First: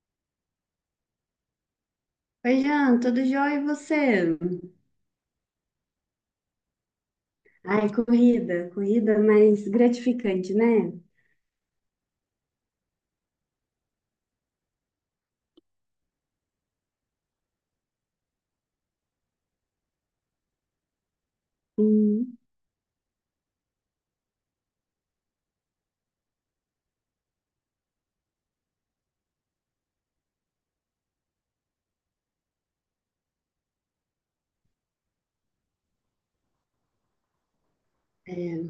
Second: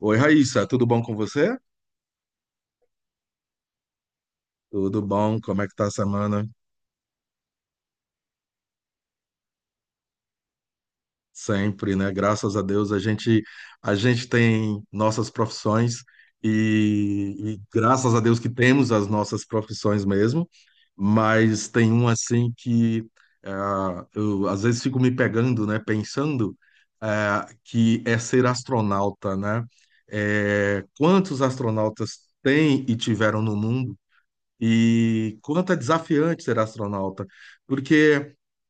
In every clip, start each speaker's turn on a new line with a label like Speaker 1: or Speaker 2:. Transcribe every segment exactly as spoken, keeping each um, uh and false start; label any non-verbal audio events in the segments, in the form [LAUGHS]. Speaker 1: Oi, Raíssa, tudo bom com você?
Speaker 2: Oi, Jean, tudo jóia e você?
Speaker 1: Tudo bom? Como é que tá a semana?
Speaker 2: Ai, corrida, corrida mais gratificante, né?
Speaker 1: Sempre, né? Graças a Deus a gente a gente tem nossas profissões e, e graças a Deus que temos as nossas profissões mesmo, mas tem um
Speaker 2: Sim.
Speaker 1: assim que ah, eu às vezes fico me pegando, né? Pensando ah, que é ser astronauta, né? É, quantos astronautas tem e tiveram no mundo? E quanto é desafiante ser astronauta, porque
Speaker 2: É,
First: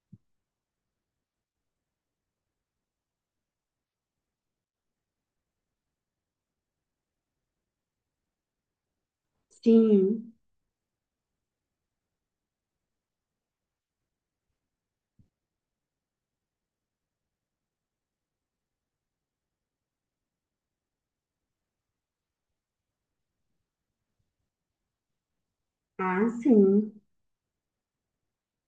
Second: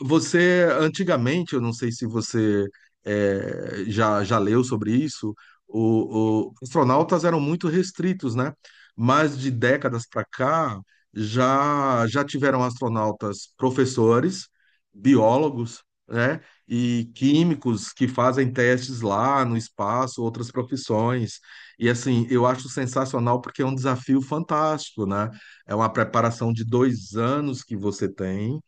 Speaker 1: você, antigamente, eu não sei se você eh, já, já leu sobre isso, o, o- os astronautas eram muito restritos, né? Mas de décadas para
Speaker 2: sim,
Speaker 1: cá, já, já tiveram astronautas professores, biólogos, né? E químicos que fazem testes lá no espaço, outras profissões. E assim, eu acho sensacional porque é um desafio fantástico, né? É uma
Speaker 2: ah,
Speaker 1: preparação de
Speaker 2: sim.
Speaker 1: dois anos que você tem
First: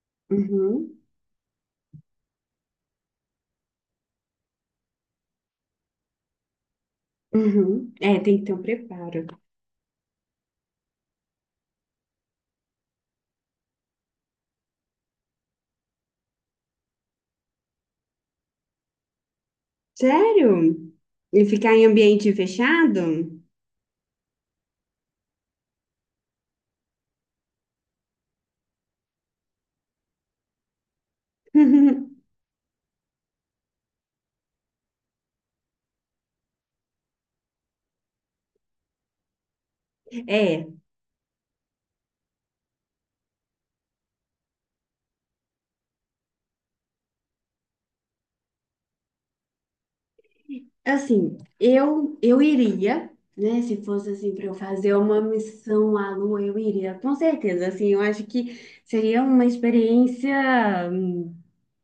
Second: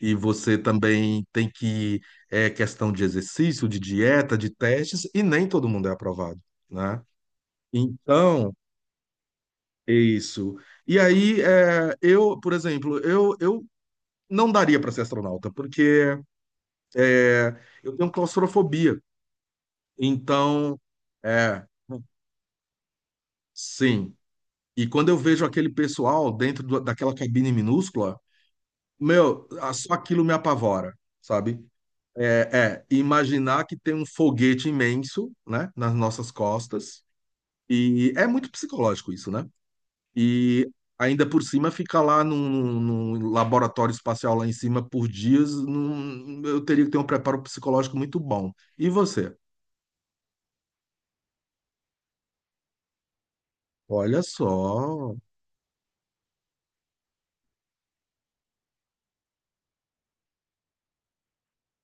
Speaker 1: e você
Speaker 2: Uhum,
Speaker 1: também tem que, é questão de exercício, de dieta, de testes, e nem todo mundo é aprovado, né?
Speaker 2: uhum. É, tem que ter
Speaker 1: Então,
Speaker 2: um preparo.
Speaker 1: é isso. E aí, é, eu, por exemplo, eu, eu não daria para ser astronauta, porque é, eu tenho claustrofobia.
Speaker 2: Sério?
Speaker 1: Então,
Speaker 2: E
Speaker 1: é,
Speaker 2: ficar em ambiente fechado?
Speaker 1: sim. E quando eu vejo aquele pessoal dentro do- daquela cabine minúscula, meu, a- só aquilo me apavora, sabe?
Speaker 2: [LAUGHS]
Speaker 1: É, é, imaginar que tem um foguete imenso, né, nas nossas costas, e é muito psicológico isso, né?
Speaker 2: É,
Speaker 1: E ainda por cima fica lá num, num- laboratório espacial lá em cima por dias, num- eu teria que ter um preparo psicológico muito bom. E você?
Speaker 2: assim, eu eu iria, né? Se fosse
Speaker 1: Olha
Speaker 2: assim para eu fazer
Speaker 1: só.
Speaker 2: uma missão à Lua, eu iria, com certeza. Assim, eu acho que seria uma experiência. hum,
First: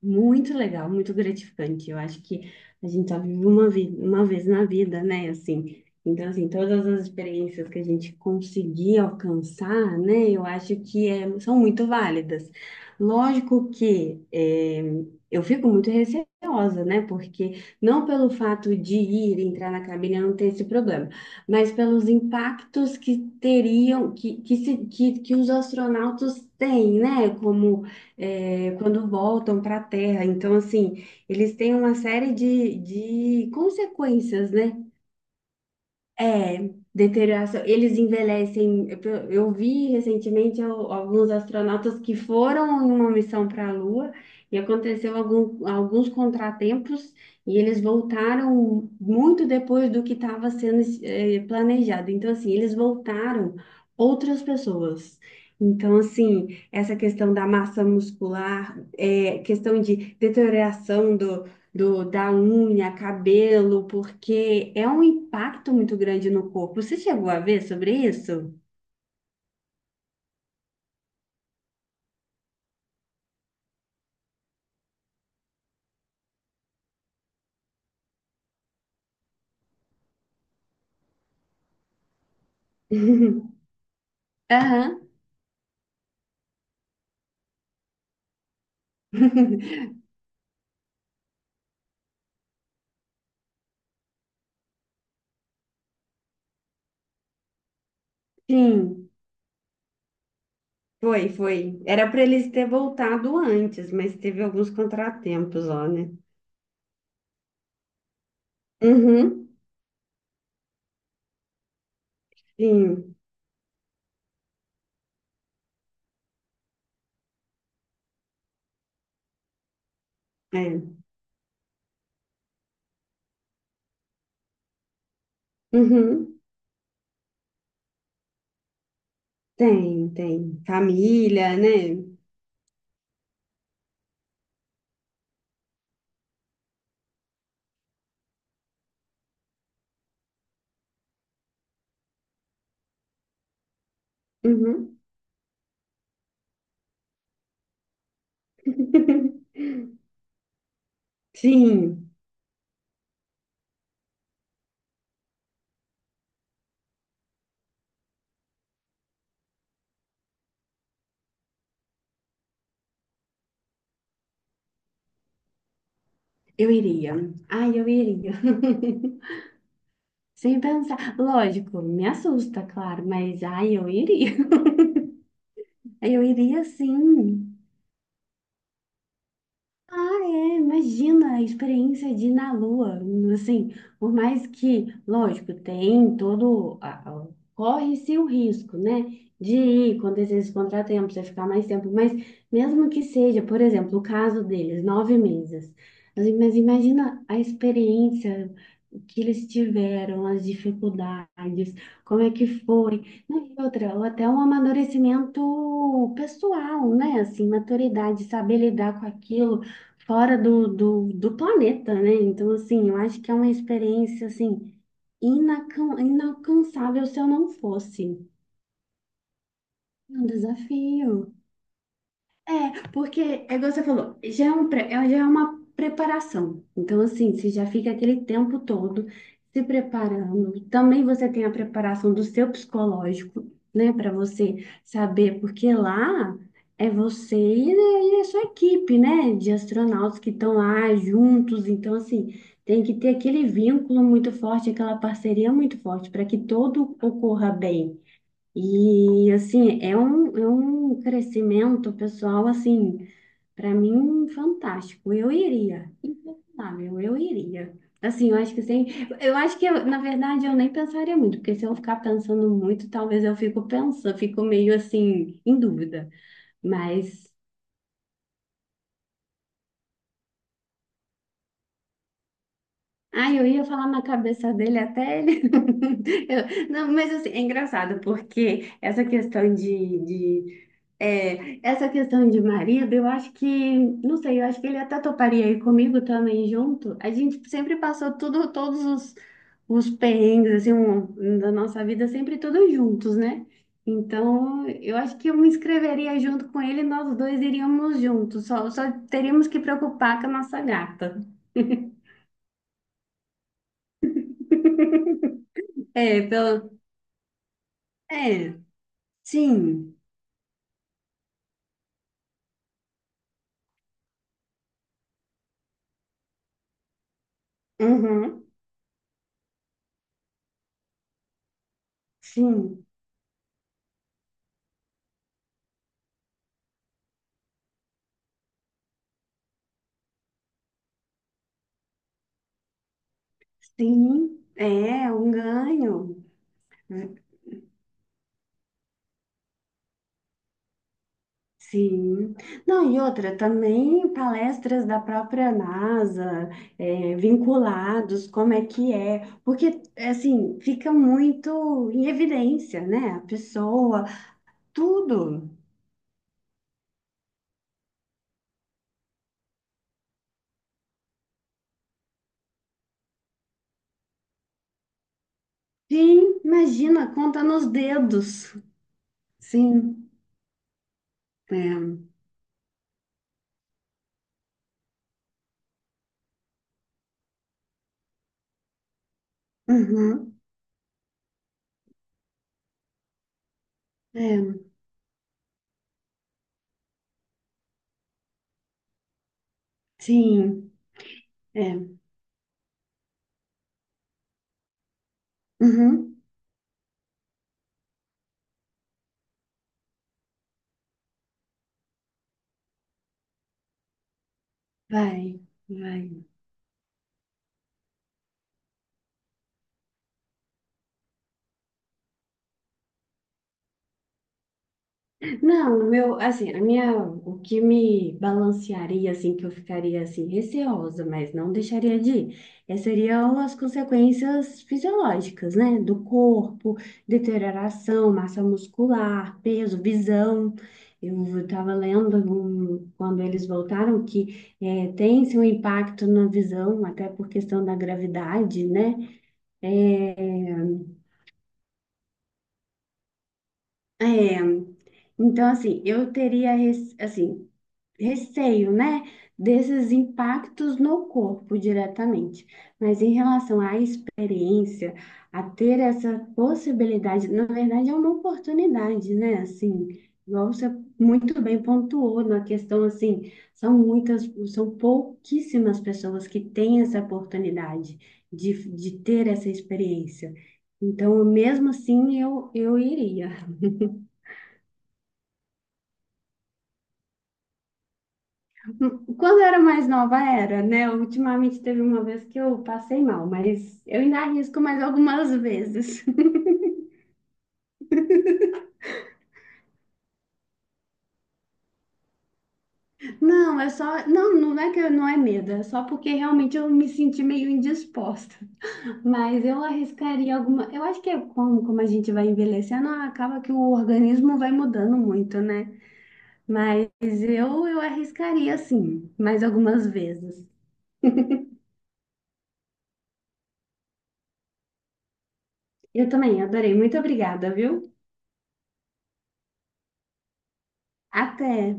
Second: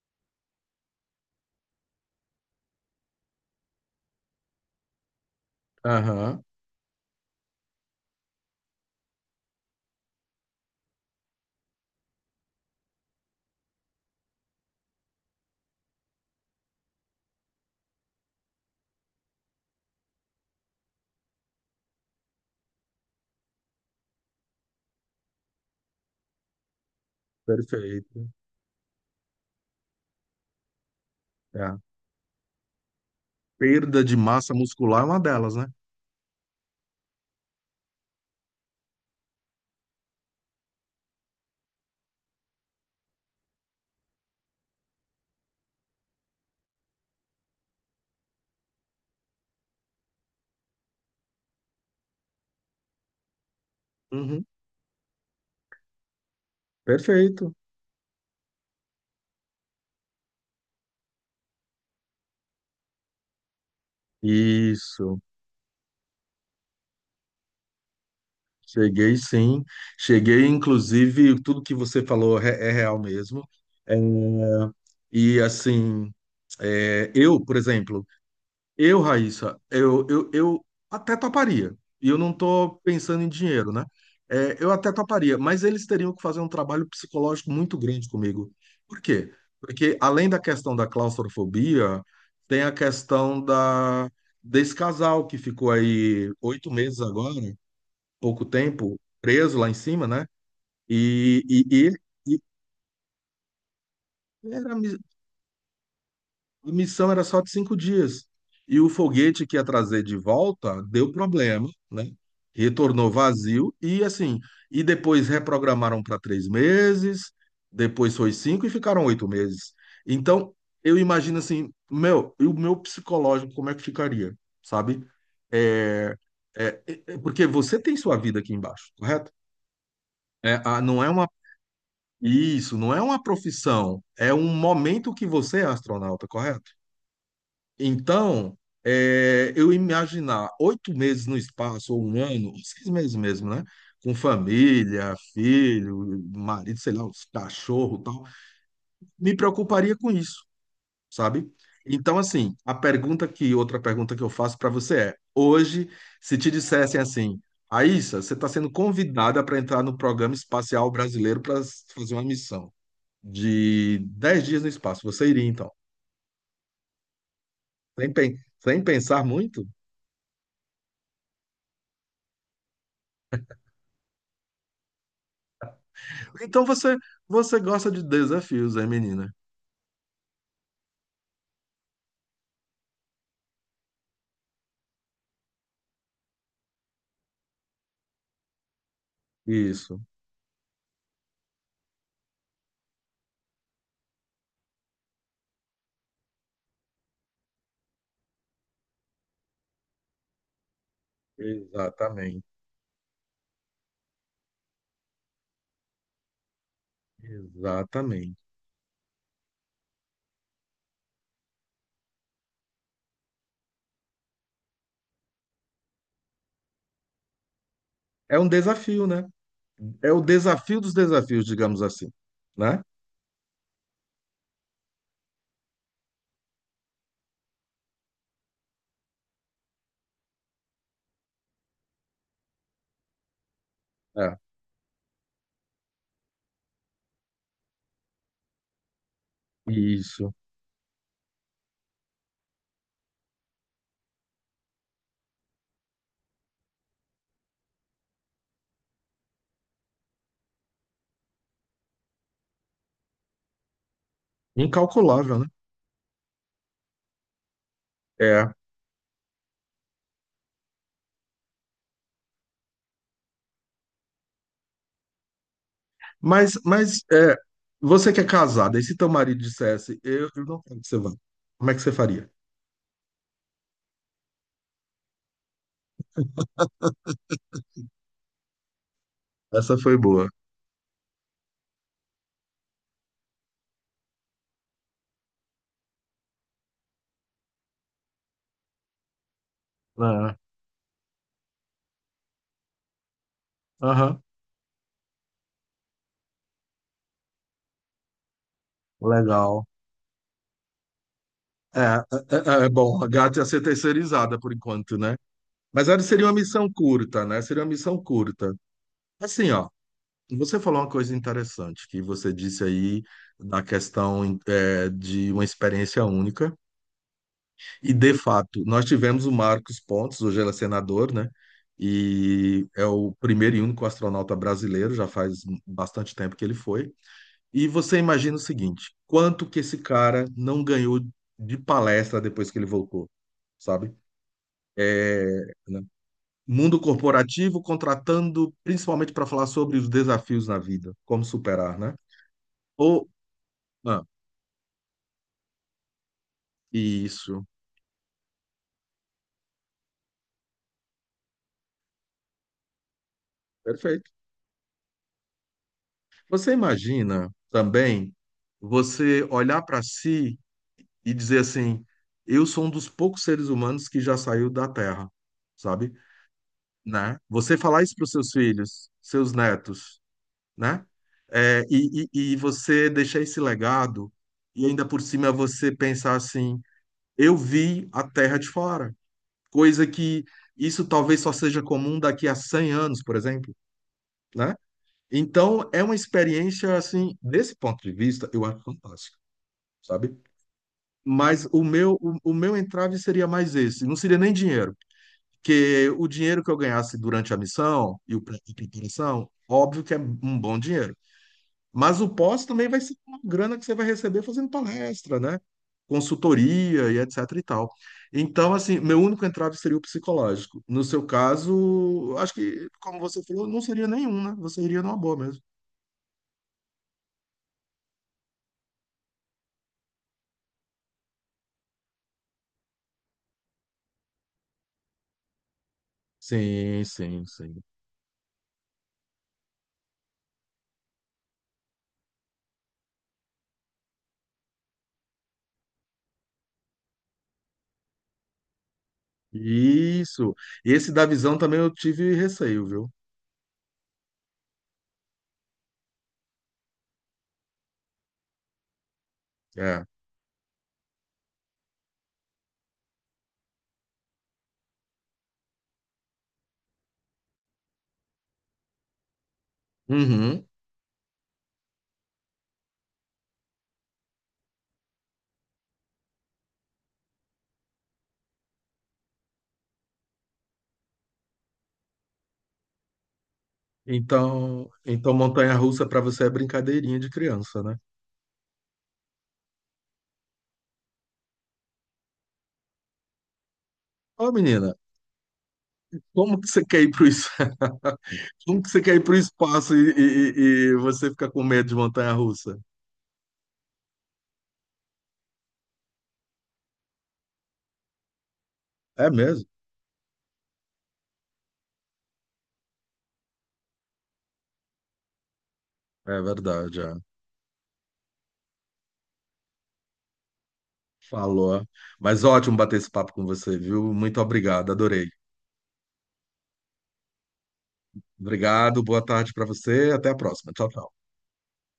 Speaker 2: Muito legal, muito gratificante. Eu acho que a gente só vive uma, vi uma vez na vida, né? Assim, então,
Speaker 1: Aham,
Speaker 2: assim, todas as experiências que a gente conseguir alcançar, né? Eu acho que é, são muito válidas. Lógico que é, eu fico muito receosa, né? Porque não pelo fato de ir entrar na cabine eu não ter esse problema, mas pelos impactos que teriam, que, que, se, que, que os astronautas têm, né? Como
Speaker 1: perfeito.
Speaker 2: é, quando voltam para a Terra. Então, assim, eles têm
Speaker 1: É.
Speaker 2: uma série de, de
Speaker 1: Perda de
Speaker 2: consequências,
Speaker 1: massa
Speaker 2: né?
Speaker 1: muscular é uma delas, né?
Speaker 2: É, deterioração. Eles envelhecem. Eu eu vi recentemente al- alguns astronautas que foram em uma missão para a Lua e aconteceu algum- alguns contratempos e eles voltaram muito depois do que estava sendo eh, planejado. Então, assim, eles voltaram outras
Speaker 1: Uhum,
Speaker 2: pessoas. Então, assim, essa questão da
Speaker 1: perfeito.
Speaker 2: massa muscular, é, questão de deterioração do, da unha, cabelo, porque é um
Speaker 1: Isso.
Speaker 2: impacto muito grande no corpo. Você chegou a ver sobre isso?
Speaker 1: Cheguei sim, cheguei inclusive, tudo que você falou é, é real mesmo. É, e assim, é, eu, por exemplo, eu, Raíssa, eu, eu, eu até toparia. E eu não estou pensando em
Speaker 2: [LAUGHS]
Speaker 1: dinheiro, né? É, eu até
Speaker 2: Aham,
Speaker 1: toparia, mas eles teriam que fazer um trabalho psicológico muito grande comigo. Por quê? Porque além da questão da claustrofobia, tem a questão da, desse casal que ficou aí oito meses agora, pouco tempo,
Speaker 2: sim,
Speaker 1: preso lá em cima, né?
Speaker 2: foi,
Speaker 1: E,
Speaker 2: foi.
Speaker 1: e,
Speaker 2: Era para
Speaker 1: e,
Speaker 2: eles ter voltado antes, mas teve
Speaker 1: e
Speaker 2: alguns
Speaker 1: era, a mi-
Speaker 2: contratempos, ó, né?
Speaker 1: a missão era só de cinco dias. E o foguete
Speaker 2: Uhum,
Speaker 1: que ia trazer de volta deu problema, né? Retornou
Speaker 2: sim,
Speaker 1: vazio e assim. E depois reprogramaram para três meses, depois foi cinco e ficaram oito meses. Então,
Speaker 2: é.
Speaker 1: eu imagino assim, meu, e o meu psicológico, como é que ficaria, sabe? É,
Speaker 2: Uhum,
Speaker 1: é, é- é porque você tem sua vida aqui embaixo, correto?
Speaker 2: tem,
Speaker 1: É,
Speaker 2: tem.
Speaker 1: a- não é uma
Speaker 2: Família, né?
Speaker 1: Isso não é uma profissão, é um momento que você é astronauta, correto? Então, é, eu imaginar oito meses no espaço, ou um ano, ou seis meses mesmo, né? Com
Speaker 2: Uhum.
Speaker 1: família, filho, marido, sei lá, os cachorro e tal, me preocuparia com
Speaker 2: [LAUGHS]
Speaker 1: isso, sabe?
Speaker 2: Sim,
Speaker 1: Então, assim, a pergunta que, outra pergunta que eu faço para você é: hoje, se te dissessem assim, Aissa, você está sendo convidada para entrar no programa espacial brasileiro para fazer uma missão de dez dias no espaço. Você iria, então?
Speaker 2: eu iria. Ai, eu
Speaker 1: Sem,
Speaker 2: iria.
Speaker 1: pen- sem
Speaker 2: [LAUGHS]
Speaker 1: pensar muito?
Speaker 2: Sem pensar. Lógico, me assusta, claro, mas ai, eu iria. [LAUGHS] Eu
Speaker 1: Então
Speaker 2: iria
Speaker 1: você,
Speaker 2: sim.
Speaker 1: você gosta de desafios, é, menina?
Speaker 2: Ah, é, imagina a experiência de ir na Lua, assim, por mais que, lógico, tem todo, a- a- corre-se o risco, né, de ir,
Speaker 1: Isso,
Speaker 2: acontecer esse contratempo, você ficar mais tempo, mas mesmo que seja, por exemplo, o caso deles, nove meses. Assim, mas imagina a experiência que eles tiveram, as dificuldades, como é
Speaker 1: exatamente.
Speaker 2: que foi, não, e outra, ou até um amadurecimento pessoal, né, assim, maturidade,
Speaker 1: Exatamente.
Speaker 2: saber lidar com aquilo, fora do, do, do planeta, né? Então, assim, eu acho que é uma experiência, assim, inacan- inalcançável se eu não fosse.
Speaker 1: É um desafio, né? É
Speaker 2: É
Speaker 1: o
Speaker 2: um
Speaker 1: desafio dos
Speaker 2: desafio.
Speaker 1: desafios, digamos assim, né?
Speaker 2: É, porque, é igual você falou, já é, um, pré- é- já é uma preparação. Então, assim, você já fica aquele tempo todo se preparando. Também você tem a preparação do seu psicológico, né, para
Speaker 1: É,
Speaker 2: você saber, porque lá é você e, e a sua equipe, né, de astronautas que
Speaker 1: isso.
Speaker 2: estão lá juntos. Então, assim, tem que ter aquele vínculo muito forte, aquela parceria muito forte, para que tudo ocorra bem. E assim, é um, é um crescimento pessoal, assim, para mim, fantástico. Eu
Speaker 1: Incalculável, né?
Speaker 2: iria, impensável, eu iria. Assim, eu
Speaker 1: É.
Speaker 2: acho que sem, eu acho que eu, na verdade eu nem pensaria muito, porque se eu ficar pensando muito, talvez eu fico pensando, fico meio assim em dúvida.
Speaker 1: Mas, mas
Speaker 2: Mas
Speaker 1: é, você que é casada, e se teu marido dissesse, eu, eu não quero que você vá, como é que você faria?
Speaker 2: ai, eu ia falar na cabeça dele até ele. [LAUGHS] Eu- não, mas assim, é engraçado, porque essa questão
Speaker 1: Essa foi boa.
Speaker 2: de É, essa questão de marido, eu acho que, não sei, eu acho que ele até toparia aí comigo também junto. A gente sempre passou tudo, todos os, os
Speaker 1: É.
Speaker 2: perrengues, assim, um- um da nossa vida, sempre todos juntos, né?
Speaker 1: Aham,
Speaker 2: Então, eu acho que eu me inscreveria junto com ele e nós dois iríamos juntos, só, só teríamos que
Speaker 1: legal.
Speaker 2: preocupar com a nossa gata.
Speaker 1: É,
Speaker 2: [LAUGHS]
Speaker 1: é, é, é, bom, a gata ia ser terceirizada por enquanto, né? Mas ela
Speaker 2: É,
Speaker 1: seria uma missão
Speaker 2: pelo...
Speaker 1: curta, né? Seria uma missão curta.
Speaker 2: É,
Speaker 1: Assim, ó,
Speaker 2: sim.
Speaker 1: você falou uma coisa interessante que você disse aí da questão é, de uma experiência única. E, de
Speaker 2: Uhum.
Speaker 1: fato, nós tivemos o Marcos Pontes, hoje ele é senador, né? E é
Speaker 2: Sim,
Speaker 1: o primeiro e único astronauta brasileiro, já faz bastante tempo que ele foi. E você imagina o seguinte: quanto que esse cara não ganhou de palestra depois que ele voltou? Sabe?
Speaker 2: sim, é um
Speaker 1: É, né?
Speaker 2: ganho.
Speaker 1: Mundo corporativo contratando principalmente para falar sobre os desafios na vida, como superar, né?
Speaker 2: Sim. Não, e
Speaker 1: Ou,
Speaker 2: outra,
Speaker 1: ah,
Speaker 2: também palestras da própria NASA, é,
Speaker 1: isso,
Speaker 2: vinculados, como é que é, porque, assim, fica muito em evidência, né? A pessoa,
Speaker 1: perfeito.
Speaker 2: tudo.
Speaker 1: Você imagina também você olhar para si e dizer assim: eu sou um dos poucos seres humanos que já saiu da Terra, sabe?
Speaker 2: Sim, imagina,
Speaker 1: Né?
Speaker 2: conta
Speaker 1: Você
Speaker 2: nos
Speaker 1: falar isso para os seus
Speaker 2: dedos.
Speaker 1: filhos, seus netos,
Speaker 2: Sim,
Speaker 1: né? É,
Speaker 2: é.
Speaker 1: e, e, e você deixar esse legado, e ainda por cima você pensar assim. Eu vi a terra de fora, coisa que
Speaker 2: Uhum,
Speaker 1: isso talvez só seja comum daqui a cem anos, por exemplo, né?
Speaker 2: é.
Speaker 1: Então, é uma experiência, assim, desse ponto de vista, eu acho fantástico, sabe?
Speaker 2: Sim,
Speaker 1: Mas o
Speaker 2: é.
Speaker 1: meu, o, o meu entrave seria mais esse, não seria nem dinheiro, porque o
Speaker 2: Uhum,
Speaker 1: dinheiro que eu ganhasse durante a missão e o pré- e preparação, óbvio que é um bom dinheiro. Mas o pós também vai ser uma grana que você vai receber fazendo palestra, né?
Speaker 2: vai, vai.
Speaker 1: Consultoria e etc e tal. Então, assim, meu único entrave seria o psicológico. No seu caso, acho que, como você falou, não seria nenhum, né? Você iria numa boa mesmo.
Speaker 2: Não, o meu, assim, a minha, o que me balancearia, assim, que eu ficaria, assim, receosa, mas não deixaria de ir, é, seriam as consequências fisiológicas, né? Do corpo,
Speaker 1: Sim, sim, sim.
Speaker 2: deterioração, massa muscular, peso, visão. Eu estava lendo um- quando eles voltaram que é, tem-se um impacto na visão, até por questão da gravidade, né?
Speaker 1: Isso.
Speaker 2: Eh,
Speaker 1: Esse da visão também eu tive receio, viu?
Speaker 2: É, então, assim, eu teria, res- assim, receio, né,
Speaker 1: É.
Speaker 2: desses impactos no corpo diretamente. Mas em relação à experiência, a ter essa possibilidade, na verdade é uma oportunidade, né? Assim,
Speaker 1: Uhum.
Speaker 2: igual você muito bem pontuou na questão assim, são muitas, são pouquíssimas pessoas que têm essa oportunidade de, de ter essa experiência. Então, mesmo assim, eu, eu iria.
Speaker 1: Então, então montanha-russa para você é brincadeirinha de criança, né?
Speaker 2: Quando eu era mais nova, era, né? Ultimamente teve uma vez que eu passei mal, mas eu ainda
Speaker 1: Ô,
Speaker 2: arrisco
Speaker 1: menina,
Speaker 2: mais algumas vezes.
Speaker 1: como que você quer ir pro isso? Como que você quer ir para o espaço e, e- e- e você fica com medo de montanha-russa?
Speaker 2: [LAUGHS] Não, é só. Não, não é que eu- não é medo, é só porque realmente eu me senti meio indisposta.
Speaker 1: É
Speaker 2: Mas
Speaker 1: mesmo?
Speaker 2: eu arriscaria alguma. Eu acho que é como, como a gente vai envelhecendo, acaba que o organismo vai mudando muito, né?
Speaker 1: É verdade,
Speaker 2: Mas
Speaker 1: é.
Speaker 2: eu, eu arriscaria sim, mais algumas vezes.
Speaker 1: Falou. Mas ótimo bater esse papo com você, viu? Muito obrigado, adorei.
Speaker 2: Eu também adorei. Muito obrigada, viu?
Speaker 1: Obrigado, boa tarde para você, até a próxima. Tchau, tchau.
Speaker 2: Até!